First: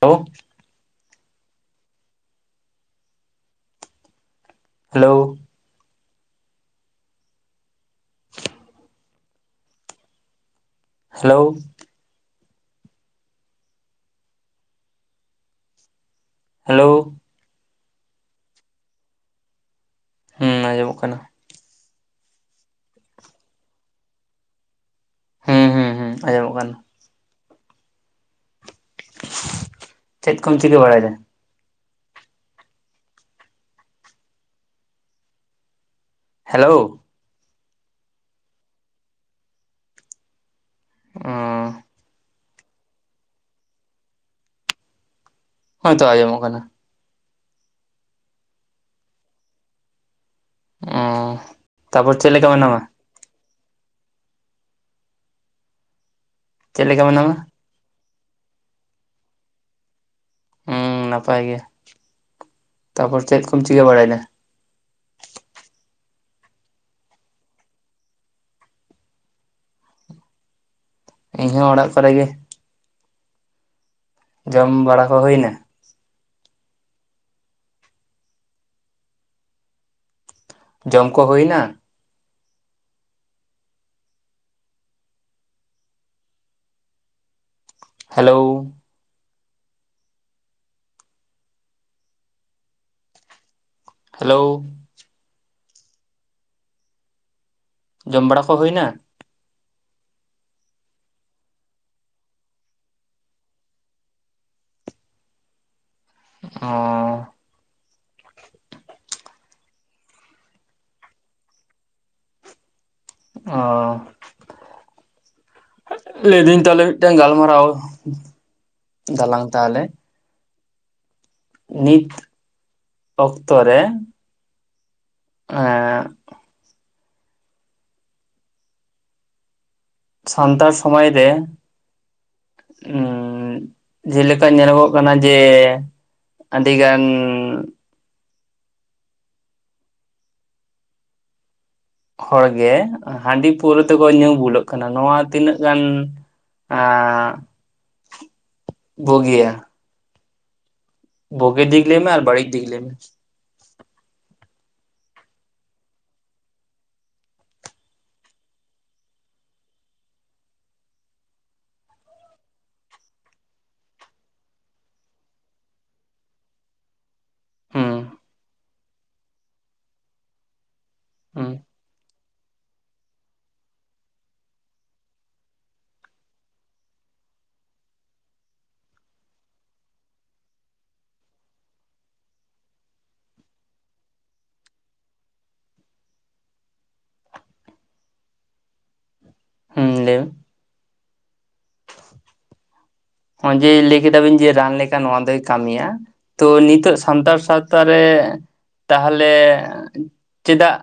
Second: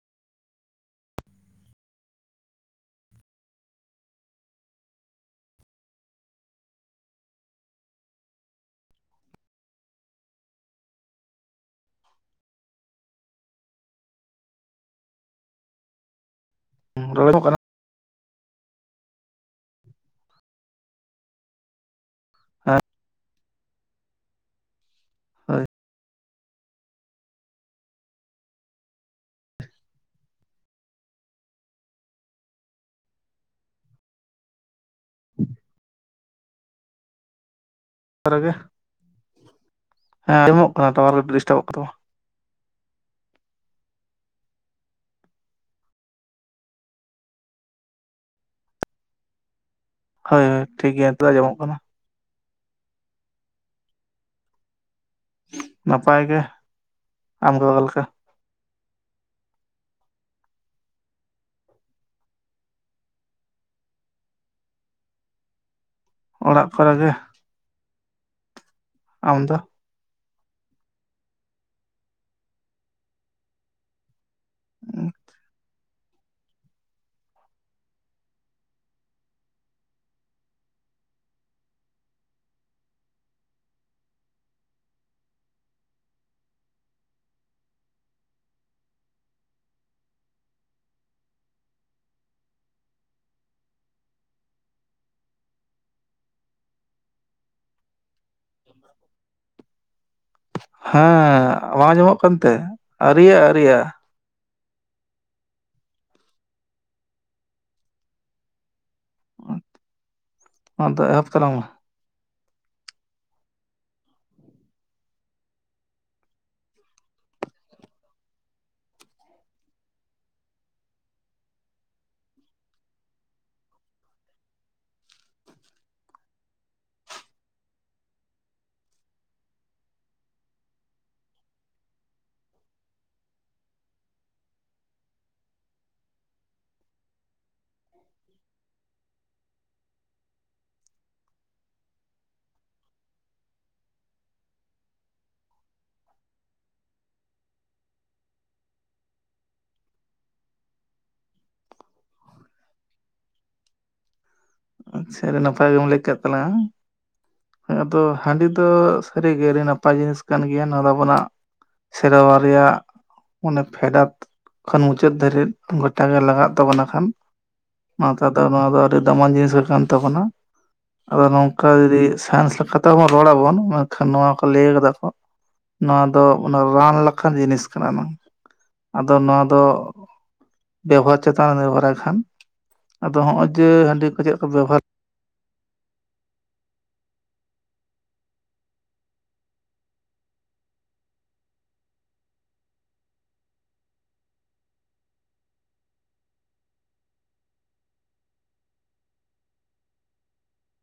ᱞᱳ hello hello hello [unintelligible] ᱦᱩᱸ ᱟᱸᱡᱚᱢᱚᱜ ᱠᱟᱱᱟ [unintelligible] ᱦᱳᱭ ᱦᱩᱸ ᱦᱩᱸ ᱦᱩᱸ ᱟᱸᱡᱚᱢᱚᱜ ᱠᱟᱱ ᱪᱮᱫ ᱠᱚᱢ ᱪᱤᱠᱟᱹ ᱵᱟᱲᱟᱭ ᱫᱟ ᱦᱮᱞᱳ [unintelligible] ᱦᱮᱸ ᱮᱢᱚᱜ ᱠᱟᱱᱟ ᱴᱟᱣᱟᱨ ᱜᱮ ᱰᱤᱥᱴᱟᱵᱚᱜ ᱠᱟᱱ ᱛᱟᱢᱟ ᱦᱳ ᱝᱛᱚ ᱟᱸᱡᱚᱢᱚᱜ ᱠᱟᱱᱟ ᱦᱳᱭ ᱦᱳᱭ ᱴᱷᱤᱠ ᱜᱮᱭᱟ ᱱᱮᱛᱚᱜ ᱟᱡᱚᱢᱚᱸᱜ ᱠᱟᱱᱟ ᱛᱟᱯᱚᱨ ᱪᱮᱫ ᱞᱮᱠᱟ ᱢᱮᱱᱟᱢᱟ ᱱᱟᱯᱟᱭ ᱜᱮ ᱪᱮᱫ ᱞᱮᱠᱟ ᱢᱮᱱᱟᱢᱟ? ᱟᱢ ᱜᱚᱜᱚ ᱞᱮᱠᱟ᱾ ᱦᱮᱸ ᱱᱟᱯᱟᱭ ᱜᱮ ᱛᱟᱯᱚᱨ ᱪᱮᱫ ᱠᱚᱢ ᱪᱤᱠᱟᱹ ᱵᱟᱲᱟᱭ ᱫᱟ? ᱚᱲᱟᱜ ᱠᱚᱨᱮᱜᱮ ᱾ ᱟᱢ ᱫᱚ ᱤᱧᱦᱚᱸ ᱚᱲᱟᱜ ᱠᱚᱨᱮ ᱜᱮ ᱡᱚᱢ ᱵᱟᱲᱟ ᱠᱚ ᱦᱩᱭᱱᱟ? ᱡᱚᱢ ᱠᱚ ᱦᱩᱭᱱᱟ? ᱦᱮᱞᱳ ᱦᱮᱞᱳ ᱡᱚᱢ ᱵᱟᱲᱟ ᱠᱚ ᱦᱩᱭᱱᱟ ᱦᱮᱸ [unintelligible] ᱟᱸᱡᱚᱢᱚᱜ ᱠᱟᱱᱛᱮ ᱟᱨᱤᱭᱟ ᱟᱨᱤᱭᱟ [unintelligible] ᱢᱟ ᱟᱫᱚ ᱮᱦᱚᱵ ᱛᱟᱞᱟᱜ ᱢᱮ ᱚ ᱞᱟᱹᱭᱫᱟᱹᱧ ᱛᱟᱦᱚᱞᱮ ᱢᱤᱫᱴᱟᱝ ᱜᱟᱞᱢᱟᱨᱟᱣ ᱫᱟᱞᱟᱝ ᱛᱟᱦᱟᱞᱮ ᱱᱤᱛ ᱚᱠᱛᱚ ᱨᱮ ᱟ [inaudible] ᱥᱟᱱᱛᱟᱲ ᱥᱚᱢᱟᱡᱽ ᱨᱮ ᱩᱻ ᱡᱮᱞᱮᱠᱟ ᱧᱮᱞᱚᱜᱚᱜ ᱠᱟᱱᱟ ᱡᱮ ᱟᱹᱰᱤ ᱜᱟᱱ ᱦᱚᱲᱜᱮ ᱦᱟᱺᱰᱤ ᱯᱟᱹᱣᱨᱟᱹ ᱛᱮᱠᱚ ᱧᱩ ᱵᱩᱞᱟᱹᱜ ᱠᱟᱱᱟ ᱱᱚᱣᱟ ᱛᱤᱱᱟᱹᱜ ᱜᱟᱱ ᱟᱸᱻ ᱵᱩᱜᱤᱭᱟ, ᱵᱩᱜᱤ ᱫᱤᱜ ᱞᱮ ᱢᱮ ᱟᱨ ᱵᱟᱹᱲᱤᱡ ᱫᱤᱜ ᱞᱟᱹᱭ ᱢᱮ᱾ ᱟᱪᱪᱷᱟ ᱟᱹᱰᱤ ᱱᱟᱯᱟᱭ ᱜᱮᱢ ᱞᱟᱹᱭ ᱠᱮᱫ ᱛᱟᱞᱟᱝ-ᱟ᱾ ᱟᱫᱚ ᱦᱟᱺᱰᱤ ᱫᱚ ᱥᱟᱹᱨᱤᱜᱮ ᱟᱹᱰᱤ ᱱᱟᱯᱟᱭ ᱡᱤᱱᱤᱥ ᱠᱟᱱ ᱜᱮᱭᱟ, ᱱᱚᱣᱟ ᱫᱚ ᱟᱵᱚᱱᱟᱜ ᱥᱮᱨᱣᱟ ᱨᱮᱭᱟᱜ ᱚᱱᱮ ᱯᱷᱮᱰᱟᱛ ᱠᱷᱚᱱ ᱢᱩᱪᱟᱹᱫ ᱫᱷᱟᱹᱨᱤᱡ ᱜᱚᱴᱟᱜᱮ ᱞᱟᱜᱟᱜ ᱛᱟᱵᱚᱱᱟ ᱠᱷᱟᱱ᱾ ᱦᱩᱸ ᱚᱱᱟ ᱛᱮ ᱫᱚ ᱱᱚᱣᱟ ᱫᱚ ᱟᱹᱰᱤ ᱫᱟᱢᱟᱱ ᱡᱤᱱᱤᱥ ᱠᱟᱱ ᱛᱟᱵᱚᱱᱟ᱾ ᱟᱫᱚ ᱦᱩᱸ ᱱᱚᱝᱠᱟ ᱡᱩᱫᱤ ᱥᱟᱭᱮᱱᱥ ᱞᱮᱠᱟᱛᱮ ᱟᱵᱚ ᱨᱚᱲ ᱟᱵᱚᱱ ᱢᱮᱱᱠᱷᱟᱱ ᱱᱚᱣᱟ ᱠᱚ ᱞᱟᱹᱭ ᱠᱟᱫᱟ ᱠᱚ ᱱᱚᱣᱟ ᱫᱚ ᱚᱱᱟ ᱨᱟᱱ ᱞᱮᱠᱟᱱ ᱡᱤᱱᱤᱥ ᱠᱟᱱᱟ ᱱᱟᱝ᱾ ᱟᱫᱚ ᱱᱚᱣᱟ ᱫᱚ ᱵᱮᱵᱚᱦᱟᱨ ᱪᱮᱛᱟᱱᱮ ᱱᱩᱨᱵᱷᱚᱨᱨᱟᱭ ᱠᱷᱟᱱ ᱟᱫᱚ ᱦᱚᱸᱜᱼᱚᱭ ᱡᱮ ᱦᱟᱺᱰᱤ ᱠᱚ ᱪᱮᱫ ᱠᱚ ᱵᱮᱵᱚᱦᱟᱨ ᱦᱩᱸ ᱞᱟᱹᱭ ᱵᱤᱱ, ᱦᱚᱸᱜ ᱡᱮ ᱞᱟᱹᱭ ᱠᱮᱫᱟᱵᱤᱱ ᱡᱮ ᱨᱟᱱ ᱞᱮᱠᱟ ᱱᱚᱣᱟ ᱫᱚᱭ ᱠᱟᱹᱢᱤᱭᱟ᱾ ᱛᱚ ᱱᱤᱛᱚᱜ ᱥᱟᱱᱛᱟᱲ ᱥᱟᱶᱛᱟ ᱨᱮ ᱛᱟᱦᱚᱞᱮ ᱪᱮᱫᱟᱜ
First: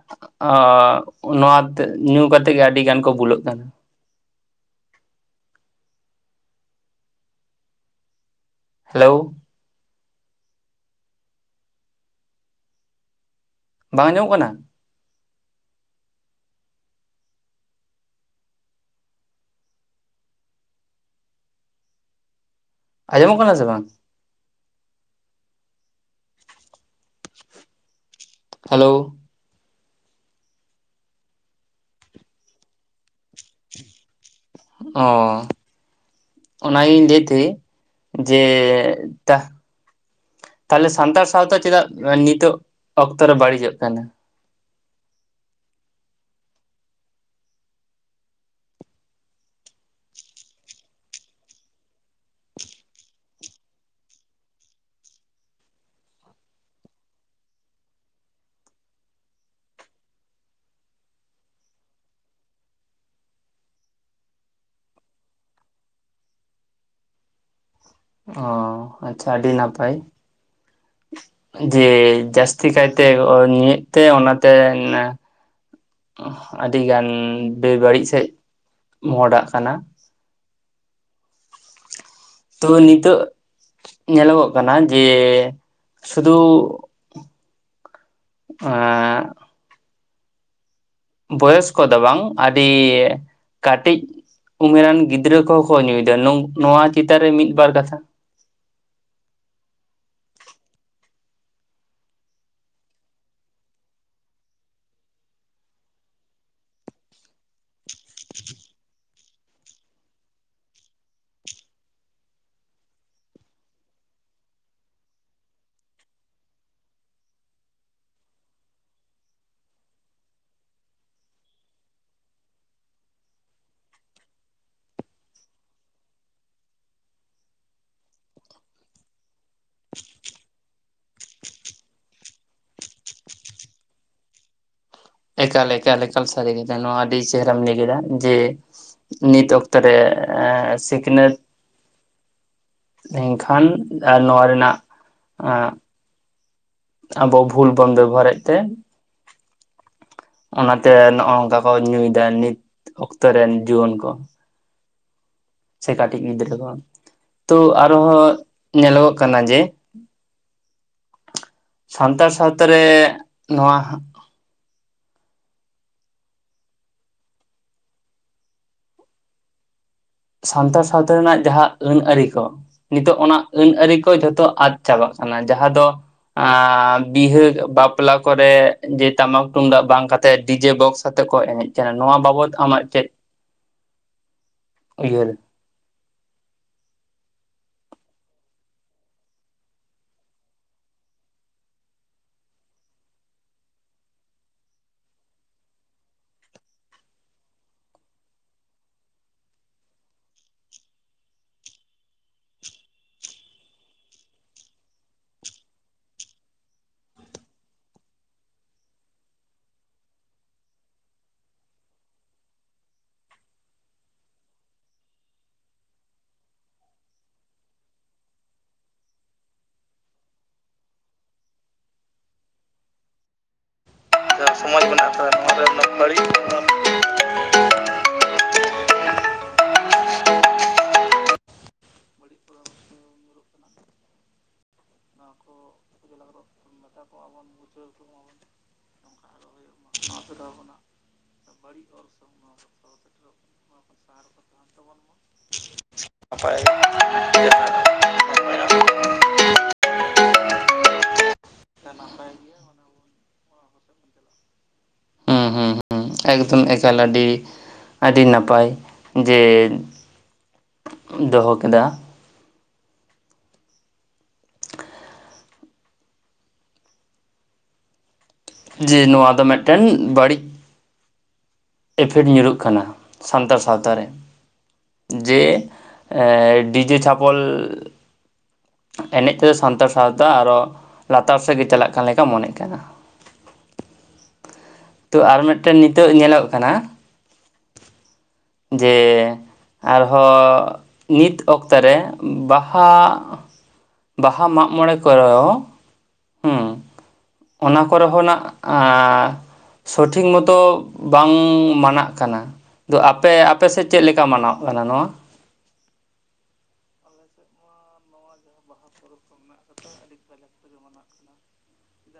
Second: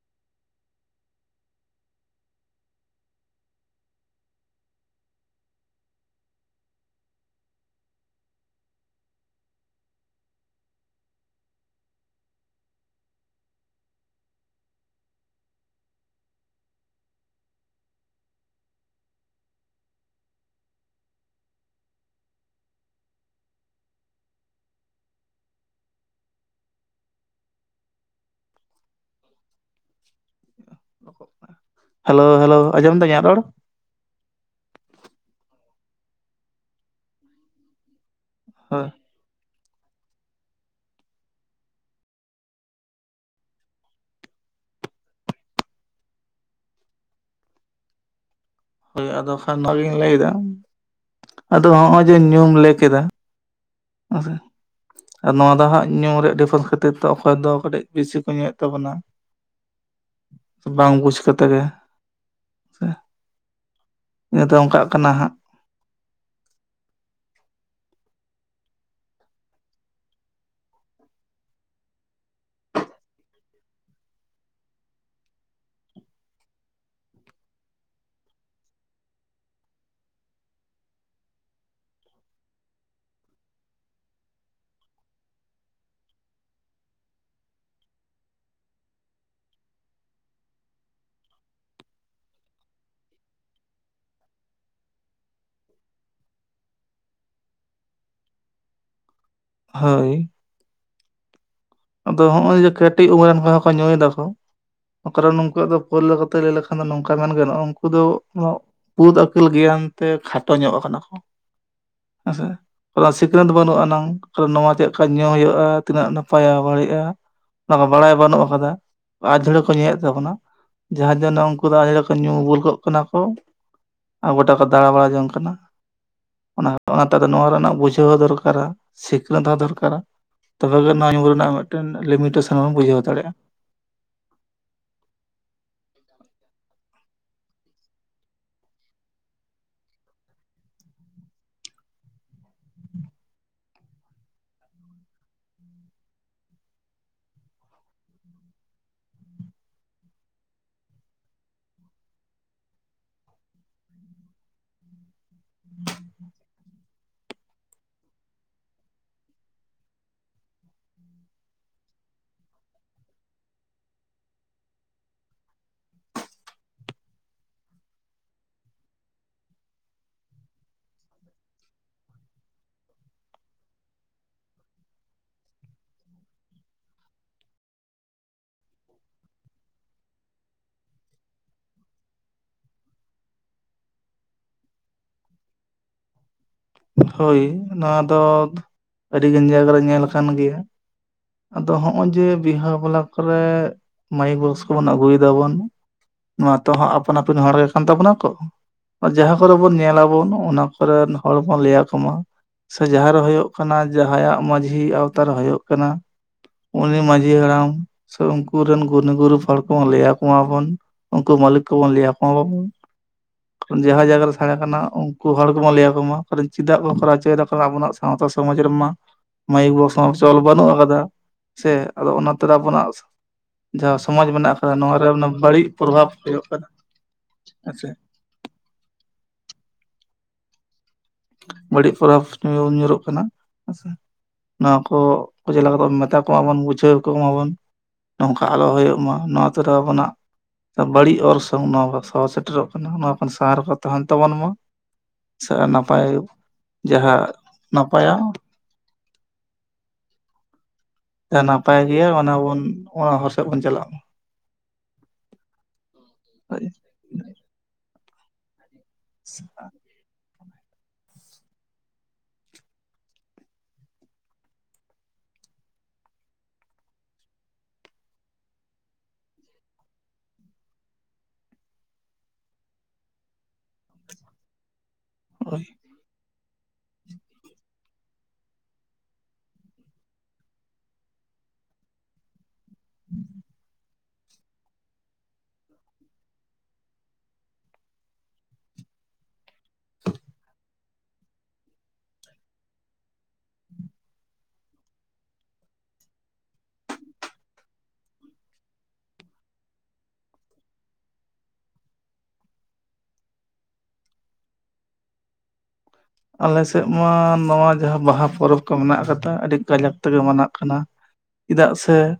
ᱚ ᱱᱚᱣᱟ ᱛᱮᱜ ᱧᱩ ᱠᱟᱛᱮᱜ ᱜᱮ ᱟᱹᱰᱤ ᱜᱟᱱ ᱠᱚ ᱵᱩᱞᱟᱹᱜ ᱠᱟᱱᱟ᱾ ᱦᱮᱞᱳ ᱵᱟᱝ ᱟᱸᱡᱚᱢᱚᱜ ᱠᱟᱱᱟ, ᱟᱸᱡᱚᱢᱚᱜ ᱠᱟᱱᱟ ᱥᱮ ᱵᱟᱝ? ᱦᱮᱞᱳ ᱦᱮᱞᱳ ᱦᱮᱞᱳ ᱟᱸᱡᱚᱢ ᱮᱫᱟ ᱤᱧᱟᱹᱜ ᱨᱚᱲ? ᱚ ᱚᱱᱟᱜᱤᱧ ᱞᱟᱹᱭ ᱛᱟᱦᱮᱸᱜ, ᱡᱮ ᱦᱳᱭ ᱛᱟᱦ ᱛᱟᱦᱚᱞᱮ ᱥᱟᱱᱛᱟᱲ ᱥᱟᱶᱛᱟ ᱪᱮᱫᱟᱜ ᱱᱤᱛᱚᱜ ᱚᱠᱛᱚ ᱨᱮ ᱵᱟᱹᱲᱤᱡᱚᱜ ᱠᱟᱱᱟ? ᱦᱳᱭ ᱟᱫᱚ ᱠᱷᱟᱱ ᱱᱚᱣᱟᱜᱤᱧ ᱞᱟᱹᱭᱟ ᱟᱫᱚ ᱱᱚᱜᱼᱚᱭ ᱡᱮ ᱧᱩᱢ ᱞᱟᱹᱭ ᱠᱮᱫᱟ᱾ [unintelligible] ᱟᱨ ᱱᱚᱣᱟ ᱫᱚ ᱦᱟᱸᱜ ᱧᱩ ᱨᱮᱭᱟᱜ ᱰᱤᱯᱷᱟᱨᱮᱱᱥ ᱠᱷᱟᱹᱛᱤᱨ ᱛᱮ ᱚᱠᱚᱭ ᱫᱚ ᱠᱟᱹᱴᱤᱡ ᱵᱮᱥᱤ ᱠᱚ ᱧᱩᱭᱮᱫ ᱛᱟᱵᱚᱱᱟ᱾ ᱵᱟᱝ ᱵᱩᱡᱽ ᱠᱟᱛᱮ ᱜᱮ ᱥᱮ ᱱᱤᱭᱟᱹ ᱛᱮ ᱚᱱᱠᱟᱜ ᱠᱟᱱᱟ ᱦᱟᱸᱜ ᱚ ᱟᱪᱪᱷᱟ ᱟᱹᱰᱤ ᱱᱟᱯᱟᱭ, ᱡᱮ ᱡᱟᱹᱥᱛᱤ ᱠᱟᱭᱛᱮ ᱧᱩᱭᱮᱫ ᱛᱮ ᱚᱱᱟ ᱛᱮ ᱚᱦ ᱟᱹᱰᱤ ᱜᱟᱱ ᱵᱮ ᱵᱟᱹᱲᱤᱡ ᱥᱮᱫ ᱢᱚᱦᱰᱟᱜ ᱠᱟᱱᱟ᱾ ᱛᱚ ᱱᱤᱛᱚᱜ ᱧᱮᱞᱚᱜᱚᱜ ᱠᱟᱱᱟ ᱡᱮ ᱥᱩᱫᱩ ᱦᱮᱸᱜᱻ ᱵᱚᱭᱚᱥ ᱠᱚ ᱫᱚ ᱵᱟᱝ ᱟᱹᱰᱤ ᱠᱟᱹᱴᱤᱡ ᱩᱢᱮᱨᱟᱱ ᱜᱤᱫᱽᱨᱟᱹ ᱠᱚᱦᱚᱸ ᱠᱚ ᱧᱩᱭᱮᱫᱟ᱾ ᱱᱚᱣᱟ ᱪᱮᱛᱟᱱ ᱨᱮ ᱢᱤᱫ ᱵᱟᱨ ᱠᱟᱛᱷᱟ ᱦᱳᱭ ᱟᱫᱚ ᱦᱚᱜ ᱚᱚᱭ ᱡᱮ ᱠᱟᱹᱴᱤᱡ ᱩᱢᱮᱨᱟᱱ ᱠᱚᱦᱚᱸ ᱠᱚ ᱧᱩᱭ ᱫᱟ ᱠᱚ ᱠᱟᱨᱚᱱ ᱱᱩᱠᱩᱣᱟᱜ ᱫᱚ ᱯᱳᱞᱞᱟᱹ ᱠᱟᱛᱮ ᱞᱟᱹᱭ ᱞᱮᱠᱷᱟᱱ ᱫᱚ ᱱᱚᱝᱠᱟ ᱢᱮᱱ ᱜᱟᱱᱚᱜᱼᱟ᱾ ᱩᱱᱠᱩ ᱫᱚ ᱵᱩᱫᱽ ᱟᱹᱠᱤᱞ ᱜᱮᱭᱟᱱ ᱛᱮ ᱠᱷᱟᱴᱚ ᱧᱚᱜ ᱟᱠᱟᱱᱟ ᱠᱚ᱾ ᱦᱮᱸᱥᱮ ᱥᱤᱠᱷᱱᱟᱹᱛ ᱵᱟᱹᱱᱩᱜ ᱟᱱᱟᱝ ᱱᱚᱣᱟ ᱪᱮᱫ ᱞᱮᱠᱟ ᱧᱩ ᱦᱩᱭᱩᱜᱼᱟ? ᱛᱤᱱᱟᱹᱜ ᱱᱟᱯᱟᱭ ᱯᱟᱭᱟ ᱵᱟᱹᱲᱤᱡᱼᱟ ᱚᱱᱟ ᱠᱚ ᱵᱟᱲᱟᱭ ᱵᱟᱹᱱᱩᱜ ᱟᱠᱟᱫᱟ ᱟᱡᱷᱩᱲᱟᱹᱠᱚ ᱧᱩᱭᱮᱫ ᱛᱟᱵᱚᱱᱟ᱾ ᱡᱟᱦᱟᱸ ᱡᱮᱱᱚ ᱩᱱᱠᱩ ᱫᱚ ᱟᱞᱮ ᱠᱚ ᱧᱩ ᱵᱚᱞ ᱠᱚᱚᱜ ᱠᱟᱱᱟ ᱠᱚ᱾ ᱟᱨ ᱜᱚᱴᱟ ᱠᱚ ᱫᱟᱲᱟ ᱵᱟᱲᱟ ᱡᱚᱝ ᱠᱟᱱᱟ᱾ ᱚᱱᱟ ᱚᱱᱟᱛᱮᱫ ᱱᱚᱣᱟ ᱨᱮᱱᱟᱜ ᱵᱩᱡᱷᱟᱹᱣ ᱦᱚᱸ ᱫᱚᱨᱠᱟᱨᱟ ᱥᱤᱠᱷᱱᱟᱹᱛ ᱦᱚᱸ ᱫᱚᱨᱠᱟᱨᱟ ᱛᱚᱵᱮ ᱵᱮ ᱚᱱᱟ ᱧᱩ ᱨᱮᱱᱟᱜ ᱢᱤᱫᱴᱮᱱ ᱞᱤᱢᱤᱴᱮᱥᱚᱱ ᱵᱚᱱ ᱵᱩᱡᱷᱟᱹᱣ ᱫᱟᱲᱮᱭᱟᱜᱼᱟ᱾ ᱮᱠᱟᱞᱻ ᱮᱠᱟᱞᱻ ᱮᱠᱟᱞᱻ, ᱥᱟᱨᱤ ᱠᱮᱫᱟ ᱱᱚᱣᱟ ᱟᱹᱰᱤ ᱪᱮᱦᱨᱟᱢ ᱧᱮᱞ ᱠᱮᱫᱟ ᱡᱮ ᱱᱤᱛ ᱚᱠᱛᱚ ᱨᱮ ᱥᱤᱠᱷᱱᱟᱹᱛ ᱮᱱᱠᱷᱟᱱ ᱱᱚᱣᱟ ᱨᱮᱱᱟᱜ ᱟᱵᱚ ᱵᱷᱩᱞ ᱵᱚᱱ ᱵᱮᱵᱚ ᱦᱟᱨᱮᱫ ᱛᱮ ᱚᱱᱟᱛᱮ ᱱᱚᱜ ᱱᱚᱝᱠᱟ ᱠᱚ ᱧᱩᱭᱮᱫᱫᱟ ᱱᱤᱛ ᱚᱠᱛᱚ ᱨᱮᱱ ᱡᱩᱣᱟᱹᱱ ᱠᱚ᱾ ᱥᱮ ᱠᱟᱹᱴᱤᱡ ᱜᱤᱫᱽᱨᱟᱹ ᱠᱚ ᱛᱚ ᱟᱨᱦᱚᱸ ᱧᱮᱞᱚᱜᱚᱜ ᱠᱟᱱᱟ ᱡᱮ [inaudible] ᱥᱟᱱᱛᱟᱲ ᱥᱟᱶᱛᱟ ᱨᱮ ᱱᱚᱣᱟ ᱦᱟᱸᱜ ᱥᱟᱱᱛᱟᱲ ᱥᱟᱶᱛᱟ ᱨᱮᱱᱟᱜ ᱡᱟᱦᱟᱸ ᱟᱹᱱ ᱟᱹᱨᱤ ᱠᱚ ᱱᱤᱛᱚᱜ ᱚᱱᱟ ᱟᱹᱱ ᱟᱹᱨᱤ ᱠᱚ ᱡᱷᱚᱛᱚ ᱟᱫ ᱪᱟᱵᱟᱜ ᱠᱟᱱᱟ ᱡᱟᱦᱟᱸ ᱫᱚ ᱵᱤᱦᱟᱹ ᱵᱟᱯᱞᱟ ᱠᱚᱨᱮ ᱡᱮ ᱴᱟᱢᱟᱠ ᱛᱩᱢᱫᱟᱜ ᱵᱟᱝ ᱠᱟᱛ ᱛᱮ ᱰᱤᱡᱮ ᱵᱚᱠᱥ ᱟᱛᱮᱜ ᱠᱚ ᱮᱱᱮᱡ ᱠᱟᱱᱟ ᱱᱚᱣᱟ ᱵᱟᱵᱚᱫ ᱟᱢᱟᱜ ᱪᱮᱫ ᱩᱭᱦᱟᱹᱨ ᱦᱳᱭ ᱱᱚᱣᱟ ᱫᱚ ᱟᱹᱰᱤᱜᱟᱱ ᱡᱟᱭᱜᱟᱟᱨ ᱨᱮ ᱧᱮᱞ ᱠᱟᱱᱟᱱ ᱜᱮᱭᱟ᱾ ᱟᱫᱚ ᱦᱚᱜᱼᱚᱭ ᱡᱮ ᱵᱤᱦᱟᱹ ᱵᱟᱞᱟ ᱠᱚᱨᱮ ᱢᱟᱭᱤᱠ ᱵᱚᱠᱥ ᱠᱚᱵᱚᱱ ᱟᱹᱜᱩᱭ ᱫᱟᱵᱚᱱ ᱱᱚᱣᱟ ᱛᱚ ᱟᱯᱟᱱ ᱟᱹᱯᱤᱱ ᱦᱚᱲ ᱜᱮ ᱠᱟᱱ ᱛᱟᱵᱚᱱᱟ ᱠᱚ᱾ ᱡᱟᱦᱟᱸ ᱠᱚᱨᱮ ᱵᱚᱱ ᱧᱮᱞᱞᱟᱵᱚᱱ ᱚᱱᱟ ᱠᱚᱨᱮᱱ ᱦᱚᱲᱢᱚᱱ ᱞᱟᱹᱭ ᱟᱠᱚᱢᱟ᱾ ᱥᱮ ᱡᱟᱦᱟᱸ ᱨᱮ ᱦᱳᱭᱳᱜ ᱠᱟᱱᱟ ᱡᱟᱦᱟᱸᱭᱟᱜ ᱢᱟᱺᱡᱷᱤ ᱟᱣᱛᱟᱟᱨ ᱨᱮ ᱦᱩᱭᱩᱜᱳᱜ ᱠᱟᱱᱟ ᱩᱱᱤ ᱢᱟᱺᱡᱷᱤ ᱦᱟᱲᱟᱢ ᱥᱮ ᱩᱱᱠᱩᱨᱮᱱ ᱜᱩᱱᱤ ᱜᱩᱨᱤᱵ ᱦᱚᱲ ᱠᱚᱦᱚ ᱞᱟᱹᱭ ᱟᱠ ᱢᱟᱵᱟᱱ ᱩᱱᱠᱩ ᱢᱟᱹᱞᱤᱠ ᱠᱚᱵᱚᱱ ᱞᱟᱹᱭᱟᱠᱚ ᱢᱟᱵᱚᱱ᱾ [inaudible] ᱡᱟᱦᱟᱸ ᱡᱟᱭᱜᱟ ᱨᱮ ᱥᱮᱲᱮ ᱠᱟᱱᱟ ᱩᱱᱠᱩ ᱦᱚᱲ ᱠᱚᱵᱚᱱ ᱞᱟᱹᱭᱟᱠᱚ ᱢᱟ ᱠᱟᱨᱚᱱ ᱪᱮᱫᱟᱜ ᱠᱚ ᱠᱚᱨᱟᱣ ᱦᱚᱪᱚᱭ ᱮᱫᱟ ᱟᱵᱚ ᱱᱟᱜ ᱾ ᱥᱟᱶᱛᱟ ᱥᱚᱢᱟᱡ ᱨᱮ ᱢᱟ ᱢᱟᱭᱤᱠ ᱵᱚᱠᱥ ᱦᱚᱸ ᱪᱚᱞ ᱵᱟᱹᱷᱱᱩᱜ ᱠᱟᱫᱟ ᱾ ᱥᱮ ᱟᱫᱚ ᱚᱱᱟᱛᱮ ᱨᱮ ᱟᱵᱚ ᱱᱟᱜ ᱾ ᱡᱟᱦᱟᱸ ᱥᱚᱢᱟᱡ ᱢᱮᱱᱟᱜ ᱟᱠᱟᱫᱟ ᱱᱚᱣᱟ ᱨᱮ ᱵᱟᱹᱲᱤᱡ ᱯᱨᱚᱵᱷᱟᱵᱽ ᱦᱩᱭᱩᱜ ᱠᱟᱱᱟ ᱦᱮᱸᱥᱮ ᱾ ᱵᱟᱹᱲᱤᱡ ᱯᱚᱨᱚᱵᱽ ᱵᱚᱱ ᱧᱩᱨᱚᱜ ᱠᱟᱱᱟ ᱦᱮᱸᱥᱮ ᱾ ᱱᱚᱣᱟ ᱠᱚ ᱪᱮᱫ ᱞᱮᱠᱟ ᱠᱟᱛᱮᱜ ᱢᱮᱛᱟ ᱠᱚᱭᱟ ᱵᱚᱱ ᱵᱩᱡᱷᱟᱹᱣ ᱠᱚᱢᱟ ᱵᱚᱱ ᱾ ᱱᱚᱝᱠᱟ ᱟᱞᱚ ᱦᱳᱭᱳᱜ ᱢᱟ ᱱᱚᱣᱟ ᱛᱮᱫᱚ ᱟᱵᱚ ᱱᱟᱜ ᱾ ᱵᱟᱹᱲᱤᱡ ᱚᱨᱥᱚᱝ ᱱᱚᱣᱟ ᱠᱚ ᱥᱚᱦᱚᱨ ᱥᱮᱴᱮᱨᱚᱜ ᱠᱟᱱᱟ ᱱᱚᱣᱟ ᱠᱷᱚᱱ ᱵᱟᱦᱟᱨᱮ ᱠᱚ ᱛᱟᱦᱮᱱ ᱛᱟᱵᱚᱱ ᱢᱟ ᱾ ᱥᱮ ᱱᱟᱯᱟᱭ ᱡᱟᱦᱟᱸ ᱱᱟᱯᱟᱭᱟ ᱾ ᱱᱟᱯᱟᱭ ᱜᱮᱸᱭᱟ ᱚᱱᱟ ᱵᱚᱱ ᱚᱱᱟ ᱦᱚᱨ ᱥᱮᱫ ᱵᱚᱱ ᱪᱟᱞᱟᱜ ᱢᱟ ᱾ ᱦᱩᱸ ᱦᱩᱸ ᱦᱩᱸ ᱮᱠᱫᱚᱢ ᱦᱳᱭ ᱮᱠᱟᱞ ᱟᱹᱰᱤ ᱟᱹᱰᱤ ᱱᱟᱯᱟᱭ ᱡᱮ ᱾ ᱫᱚᱦᱚ ᱠᱮᱫᱟ ᱾ ᱡᱮ ᱱᱚᱣᱟ ᱫᱚ ᱢᱤᱫ ᱴᱮᱱ ᱵᱟᱹᱲᱤᱡ ᱾ ᱤᱯᱷᱮᱠᱴ ᱧᱩᱨᱩᱜ ᱠᱟᱱᱟ ᱥᱟᱱᱛᱟᱲ ᱥᱟᱶᱛᱟ ᱨᱮ ᱡᱮ ᱦᱳᱭ ᱮᱸ ᱰᱤᱡᱮ ᱪᱷᱟᱯᱚᱞ ᱮᱱᱮᱡ ᱛᱮᱫᱚ ᱥᱟᱱᱛᱟᱲ ᱥᱟᱶᱛᱟ ᱟᱨᱚ ᱞᱟᱛᱟᱨ ᱥᱮᱫᱜ ᱜᱮ ᱪᱟᱞᱟᱜ ᱠᱟᱱ ᱞᱮᱠᱟ ᱢᱚᱱᱮᱜ ᱠᱟᱱᱟ᱾ [inaudible] ᱛᱚ ᱟᱨ ᱢᱤᱫᱴᱮᱱ ᱱᱤᱛᱳᱜ ᱧᱮᱞᱚᱜ ᱠᱟᱱᱟ ᱡᱮᱻ ᱾ ᱟᱨᱦᱚᱸᱻ ᱱᱤᱛ ᱚᱠᱛᱮ ᱨᱮ ᱵᱟᱸᱦᱟ ᱾ ᱵᱟᱸᱦᱟ ᱢᱟᱜ ᱢᱚᱬᱮ ᱠᱚᱨᱮ ᱾ ᱦᱮᱸ ᱚᱱᱟ ᱠᱚᱨᱮᱦᱚ ᱱᱟᱜ ᱼᱟ ᱾ ᱥᱚᱴᱷᱤᱠ ᱢᱚᱛᱚ ᱵᱟᱝ ᱢᱟᱱᱟᱜ ᱠᱟᱱᱟ ᱾ ᱫᱚ ᱟᱯᱮ ᱟᱯᱮᱥᱮᱫ ᱪᱮᱫ ᱞᱮᱠᱟ ᱢᱟᱱᱟᱣ ᱠᱟᱱᱟ ᱱᱚᱣᱟ? ᱟᱞᱮ ᱥᱮᱫ ᱢᱟ ᱱᱚᱣᱟ ᱡᱟᱦᱟᱸ ᱵᱟᱸᱦᱟ ᱯᱚᱨᱚᱵᱽ ᱠᱚ ᱢᱮᱱᱟᱜ ᱠᱟᱫᱟ ᱟᱹᱰᱤ ᱠᱟᱡᱟᱠ ᱛᱮᱜᱮ ᱢᱟᱱᱟᱜ ᱠᱟᱱᱟ ᱾ ᱪᱮᱫᱟᱜ ᱥᱮ ᱾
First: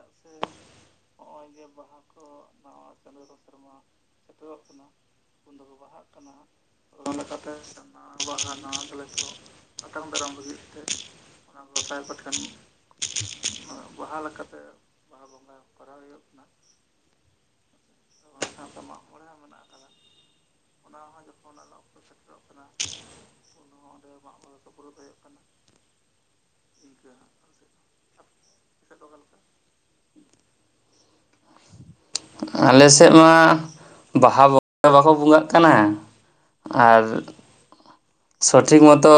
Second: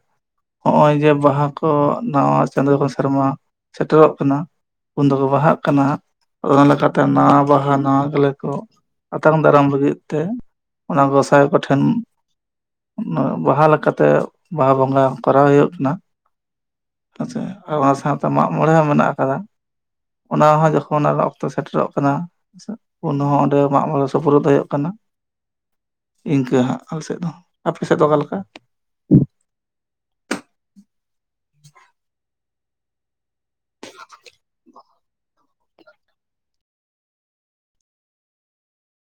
ᱦᱚᱜᱼᱚᱭ ᱡᱮ ᱵᱟᱸᱦᱟ ᱠᱚ ᱱᱟᱣᱟ ᱪᱟᱸᱫᱳ ᱥᱮᱨᱢᱟ ᱥᱮᱴᱮᱨᱚᱜ ᱾ ᱩᱱ ᱫᱚᱠᱚ ᱵᱟᱸᱦᱟᱜ ᱠᱟᱱᱟ ᱚᱱᱟ ᱞᱮᱠᱟᱛᱮ ᱱᱟᱣᱟ ᱵᱟᱸᱦᱟ ᱱᱟᱣᱟ ᱜᱮᱞᱮ ᱠᱚ ᱾ ᱟᱛᱟᱝ ᱫᱟᱨᱟᱢ ᱞᱟᱹᱜᱤᱫ ᱛᱮ ᱚᱱᱟ ᱜᱚᱸᱥᱟᱭ ᱠᱚ ᱴᱷᱮᱱ ᱾ [unintelligible] ᱵᱟᱸᱦᱟ ᱞᱮᱠᱟᱛᱮ ᱵᱟᱸᱦᱟ ᱵᱚᱸᱜᱟ ᱠᱚᱨᱟᱣ ᱦᱩᱭᱩᱜ ᱠᱟᱱᱟ ᱾ ᱦᱮᱸᱥᱮ ᱟᱨ ᱚᱱᱟ ᱥᱟᱶ ᱛᱮ ᱢᱟᱜ ᱢᱚᱬᱮ ᱦᱚᱸ ᱢᱮᱱᱟᱜ ᱠᱟᱫᱟ ᱾ ᱚᱱᱟ ᱦᱚᱸ ᱡᱚᱠᱷᱚᱱ ᱚᱱᱟ ᱚᱠᱛᱚ ᱥᱮᱴᱮᱨᱚᱜ ᱠᱟᱱᱟ ᱩᱱ ᱦᱚᱸ ᱚᱸᱰᱮ ᱾ ᱢᱟᱜ ᱢᱚᱲᱮ ᱥᱚᱯᱚᱲᱚᱫ ᱫᱚ ᱦᱩᱭᱩᱜ ᱠᱟᱱᱟ ᱤᱱᱠᱟᱹ ᱦᱟᱸᱜ ᱟᱞ ᱥᱮᱫ ᱫᱚ ᱟᱯᱮ ᱥᱮᱫ ᱫᱚ ᱚᱠᱟᱞᱮᱠᱟ ᱾ ᱫᱚᱠᱟᱱ ᱠᱟᱱᱟ [unintelligible] [unintelligible] ᱟᱞᱮ ᱥᱮᱫ ᱢᱟ ᱵᱟᱦᱟ ᱵᱚᱸ ᱵᱟᱠᱚ ᱵᱚᱸᱜᱟᱜ ᱠᱟᱱᱟ ᱟᱨ ᱾ ᱥᱚᱴᱷᱤᱠ ᱢᱚᱛᱚ ᱾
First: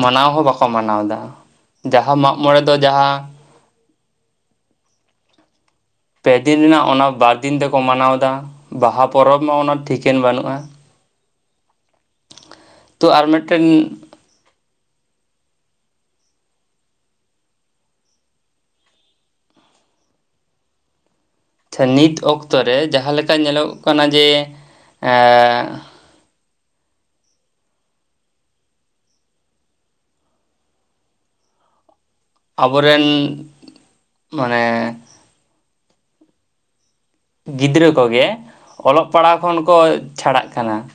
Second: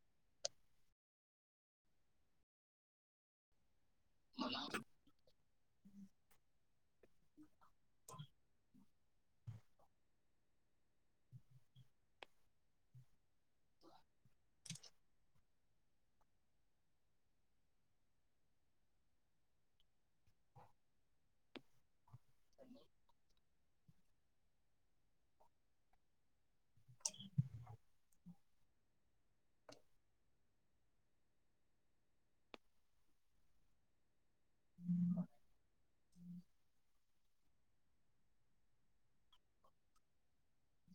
ᱢᱟᱱᱟᱣ ᱦᱚᱸ ᱵᱟᱠᱚ ᱢᱟᱱᱟᱣᱫᱟ ᱡᱟᱦᱟᱸ ᱢᱟᱜ ᱢᱚᱬᱮ ᱫᱚ ᱡᱟᱦᱟᱸ ᱾ ᱚᱱᱟ [unintelligible] ᱯᱮ ᱫᱤᱱ ᱨᱮᱱᱟᱜ ᱚᱱᱟ ᱵᱟᱨ ᱫᱤᱱ ᱛᱮᱠᱚ ᱢᱟᱱᱟᱣ ᱮᱫᱟ ᱵᱟᱦᱟ ᱯᱚᱨᱚᱵᱽ ᱢᱟ ᱚᱱᱟ ᱴᱷᱤᱠᱟᱹᱱ ᱵᱟᱹᱱᱩᱜᱼᱟ ᱾ ᱛᱚ ᱟᱨ ᱢᱤᱫ ᱴᱮᱱ ᱾ ᱱᱤᱛ ᱚᱠᱛᱚ ᱨᱮ ᱡᱟᱦᱟᱸ ᱞᱮᱠᱟ ᱧᱮᱞᱚᱜ ᱠᱟᱱᱟ ᱡᱮ ᱾ ᱟᱵᱚ ᱨᱮᱱ ᱢᱟᱱᱮ ᱾ ᱦᱮᱸ [unintelligible] ᱜᱤᱫᱽᱨᱟᱹ ᱠᱚ ᱜᱮ ᱚᱞᱚᱜ ᱯᱟᱲᱦᱟᱣ ᱠᱷᱚᱱ ᱠᱚ ᱪᱷᱟᱲᱟᱜ ᱠᱟᱱᱟ ᱾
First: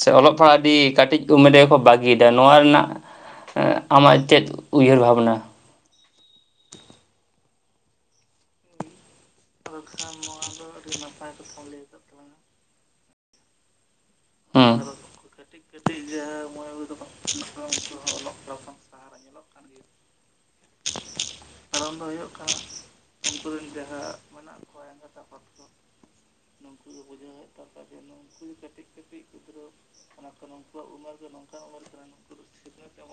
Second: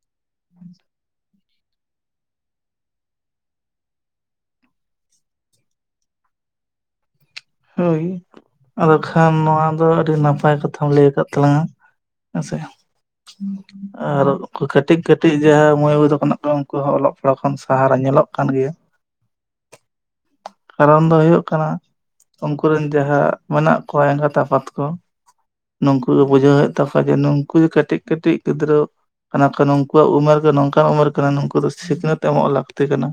ᱥᱮ ᱚᱞᱚᱜ ᱯᱟᱲᱦᱟᱜ ᱠᱟᱹᱴᱤᱡ ᱩᱢᱮᱨ ᱨᱮ ᱵᱟ ᱾ ᱵᱷᱟᱹᱜᱤᱭᱮᱫᱟ ᱱᱚᱣᱟ ᱨᱮᱱᱟᱜ ᱟᱢᱟᱜ ᱪᱮᱫ ᱩᱭᱦᱟᱹᱨ ᱵᱷᱟᱵᱽᱱᱟ ᱾ ᱦᱳᱭ ᱟᱫᱚ ᱠᱷᱟᱱ ᱱᱚᱣᱟ ᱫᱚ ᱟᱹᱰᱤ ᱱᱟᱯᱟᱭ ᱠᱟᱛᱷᱟᱢ ᱞᱟᱹᱭ ᱠᱟᱫ ᱛᱟᱞᱟᱝ ᱟ ᱾ ᱟᱪ ᱥᱮ ᱟᱨ [inaudible] ᱩᱱᱠᱩ ᱟᱫᱚ ᱠᱟᱹᱴᱤᱡ ᱠᱟᱹᱴᱤᱡ ᱡᱟᱦᱟᱸ ᱢᱟᱹᱭ ᱵᱟᱵᱩ ᱛᱟᱠᱚ ᱢᱮᱱᱟᱜ ᱠᱚ ᱩᱱᱠᱩ ᱦᱚᱸ ᱚᱞᱚᱜ ᱯᱟᱲᱦᱟᱜ ᱠᱷᱚᱱ ᱵᱟᱦᱟᱨᱮ ᱧᱮᱞᱚᱜ ᱠᱟᱱ ᱜᱮᱭᱟ ᱜᱮᱭᱟ ᱾ ᱡᱟᱦᱟ ᱱᱟᱜ ᱧᱮᱞᱚᱜ ᱠᱟᱱ ᱜᱮᱭᱟ ᱠᱟᱨᱚᱱ ᱫᱚ ᱦᱩᱭᱩᱜ ᱠᱟᱱᱟ ᱩᱱᱠᱩ ᱨᱮᱱ ᱡᱟᱦᱟᱸ ᱢᱮᱱᱟᱜ ᱠᱚᱣᱟ ᱮᱸᱜᱟᱛ ᱟᱯᱟᱛ ᱠᱚ ᱱᱩᱠᱩ ᱜᱮ ᱵᱩᱡᱷᱟᱹᱣ ᱮᱫ ᱛᱟᱠᱚᱣᱟ ᱡᱮ ᱱᱩᱠᱩ ᱠᱟᱹᱴᱤᱡ ᱠᱟᱹᱴᱤᱡ ᱜᱤᱫᱽᱨᱟᱹ ᱱᱩᱠᱩᱣᱟᱜ ᱩᱢᱮᱨ ᱫᱚ ᱱᱚᱝᱠᱟᱱ ᱩᱢᱮᱨ ᱠᱟᱱᱟ ᱱᱩᱠᱩ ᱫᱚ ᱥᱤᱠᱷᱱᱟᱹᱛ ᱮᱢᱚᱜ ᱞᱟᱹᱠᱛᱤ ᱠᱟᱱᱟ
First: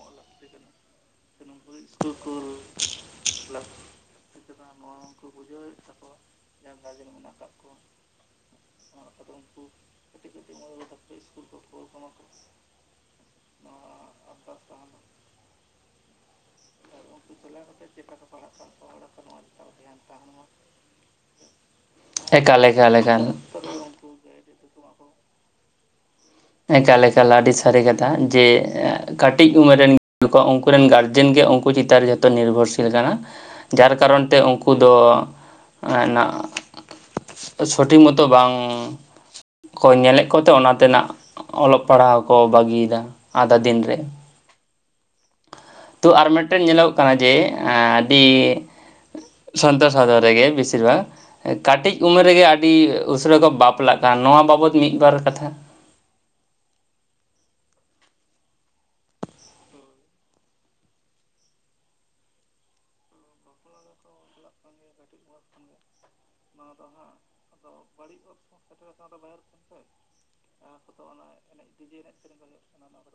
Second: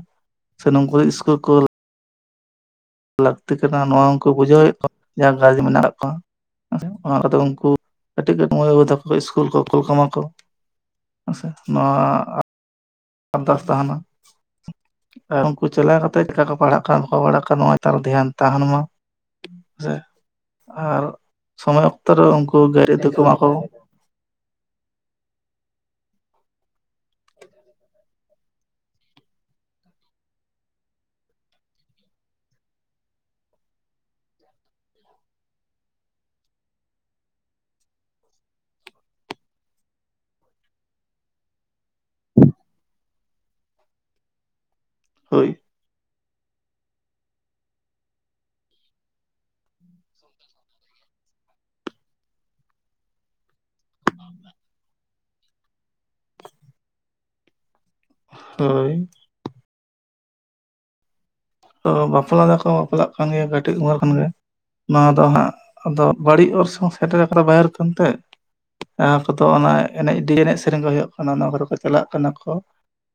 ᱥᱮ ᱱᱩᱠᱩ ᱤᱥᱠᱩᱞ ᱠᱚᱞ [unintelligible] ᱞᱟᱹᱠᱛᱤ ᱠᱟᱱᱟ ᱱᱚᱣᱟ ᱩᱱᱠᱩ ᱵᱩᱡᱷᱟᱹᱣᱮᱫ ᱠᱚᱣᱟ ᱡᱟᱦᱟᱸ [unintelligible] ᱢᱮᱱᱟᱜ ᱠᱚᱣᱟ ᱚᱱᱟ ᱠᱟᱛᱮ ᱩᱱᱠᱩ ᱠᱟᱹᱴᱤᱡ [unintelligible] ᱢᱟᱹᱭ ᱵᱟᱹᱵᱩ ᱛᱟᱠᱚ ᱤᱥᱠᱩᱞ ᱠᱚ ᱠᱚᱞ ᱠᱟᱢᱟ ᱠᱚ ᱟᱪᱪᱷᱟ ᱱᱚᱣᱟ ᱟᱨᱫᱟᱥ ᱛᱟᱦᱮᱱᱟ ᱟᱨ ᱩᱱᱠᱩ ᱪᱟᱞᱟᱣ ᱠᱟᱛᱮ ᱪᱮᱠᱟ ᱠᱚ ᱯᱟᱲᱦᱟᱜ ᱠᱟᱱᱟ ᱵᱟᱠᱚ ᱵᱟᱲᱟ ᱠᱟᱱᱟ ᱱᱚᱼᱚᱭ ᱛᱟᱦᱚᱞᱮ ᱫᱷᱮᱭᱟᱱ ᱛᱟᱦᱮᱱ ᱢᱟ ᱥᱮ ᱟᱨ ᱥᱚᱢᱚᱭ ᱚᱠᱛᱚ ᱨᱮ ᱩᱱᱠᱩ ᱮᱠᱟᱞ ᱮᱠᱟᱞ ᱜᱟᱹᱲᱤ ᱛᱮᱠᱚ ᱮᱠᱟᱞ ᱢᱟᱠᱚ ᱾ ᱮᱠᱟᱞ ᱮᱠᱟᱞ ᱟᱹᱰᱤ ᱥᱟᱹᱨᱤ ᱠᱟᱛᱷᱟ ᱡᱮ ᱠᱟᱹᱴᱤᱡ ᱩᱢᱮᱨ ᱨᱮᱱ ᱾ ᱩᱱᱠᱩ ᱨᱮᱱ ᱜᱟᱨᱡᱮᱱ ᱜᱮ ᱩᱱᱠᱩ ᱪᱮᱛᱟᱱ ᱨᱮ ᱡᱷᱚᱛᱚ ᱱᱤᱨᱵᱷᱚᱨᱥᱤᱞ ᱠᱟᱱᱟ ᱾ ᱡᱟᱨ ᱠᱟᱨᱚᱱ ᱛᱮ ᱩᱱᱠᱩ ᱫᱚ ᱱᱟᱜ ᱾ ᱥᱚᱴᱷᱤᱠ ᱢᱚᱛᱚ ᱵᱟᱝ ᱠᱚ ᱧᱮᱞᱮᱫ ᱠᱚᱛᱮ ᱚᱱᱟ ᱛᱮᱱᱟᱜ ᱚᱞᱚᱜ ᱯᱟᱲᱦᱟᱣ ᱠᱚ ᱵᱟᱹᱜᱤᱭ ᱫᱟ ᱟᱫᱷᱟ ᱫᱤᱱ ᱨᱮ ᱦᱳᱭ ᱛᱚ ᱟᱨ ᱢᱤᱫ ᱴᱮᱱ ᱧᱮᱞᱚᱜᱚᱜ ᱠᱟᱱᱟ ᱡᱮ ᱟᱹᱰᱤ ᱥᱟᱱᱛᱟᱲ ᱨᱮᱜᱮ ᱵᱤᱥᱤᱨ ᱵᱷᱟᱜ ᱠᱟᱹᱴᱤᱡ ᱩᱢᱮᱨ ᱨᱮᱜᱮ ᱟᱹᱰᱤ ᱩᱥᱟᱹᱨᱟ ᱠᱚ ᱵᱟᱯᱞᱟᱜ ᱠᱟᱱᱟ ᱱᱚᱣᱟ ᱵᱟᱵᱚᱫ ᱢᱤᱫ ᱵᱟᱨ ᱠᱟᱛᱷᱟ ᱦᱳᱭ ᱛᱚ ᱵᱟᱯᱞᱟ ᱫᱚᱠᱚ ᱵᱟᱯᱞᱟᱜ ᱠᱟᱱ ᱜᱮᱭᱟ ᱠᱟᱹᱴᱤᱡ ᱩᱢᱮᱨ ᱠᱷᱚᱱ ᱜᱮ ᱱᱚᱣᱟ ᱫᱚ ᱦᱟᱸᱜ ᱟᱫᱚ ᱵᱟᱹᱲᱤᱡ ᱚᱨᱥᱚᱝ ᱥᱮᱴᱮᱨ ᱠᱟᱫᱟ [unintelligible] ᱯᱷᱱᱛᱮ ᱡᱟᱦᱟᱸ ᱠᱚᱫᱚ ᱚᱱᱟ ᱮᱱᱮᱡ ᱰᱤᱡᱮ ᱮᱱᱮᱡ ᱥᱮᱨᱮᱧ ᱠᱚ ᱦᱩᱭᱩᱜ ᱠᱟᱱᱟ ᱚᱱᱟ ᱠᱚᱨᱮ ᱠᱚ ᱪᱟᱞᱟᱜ ᱠᱟᱱᱟ ᱠᱚ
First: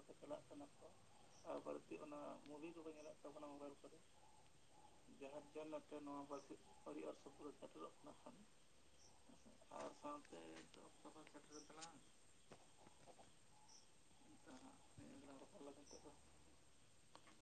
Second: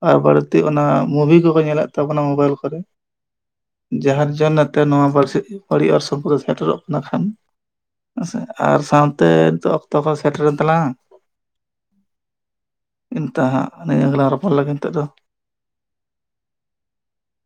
ᱟᱨ ᱵᱟᱹᱲᱛᱤ ᱚᱱᱟ ᱢᱩᱵᱷᱤ ᱠᱚᱠᱚ ᱧᱮᱞᱮᱫ ᱛᱟᱵᱚᱱᱟ ᱢᱳᱵᱟᱭᱤᱞ ᱠᱚᱨᱮ ᱡᱟᱦᱟᱨ ᱡᱚᱱ ᱱᱮ ᱛᱮ ᱱᱚᱣᱟ ᱯᱟᱹᱨᱥᱤ ᱵᱟᱹᱲᱤᱡ ᱚᱥᱚ ᱥᱚᱢᱯᱚᱫ ᱥᱮᱴᱮᱨᱚᱜ ᱠᱟᱱᱟ ᱠᱷᱟᱱ ᱟᱨ ᱥᱟᱶᱛᱮ ᱱᱤᱛᱚᱜ ᱚᱠᱛᱚ ᱠᱚ ᱥᱮᱴᱮ ᱨᱮᱱ ᱛᱟᱞᱟᱝ [unintelligible] ᱦᱟᱸᱜ ᱱᱤᱭᱟᱹ ᱜᱮᱞᱟᱝ ᱨᱚᱯᱚᱲ ᱞᱟᱹᱜᱤᱫ ᱱᱤᱛᱚᱜ ᱫᱚ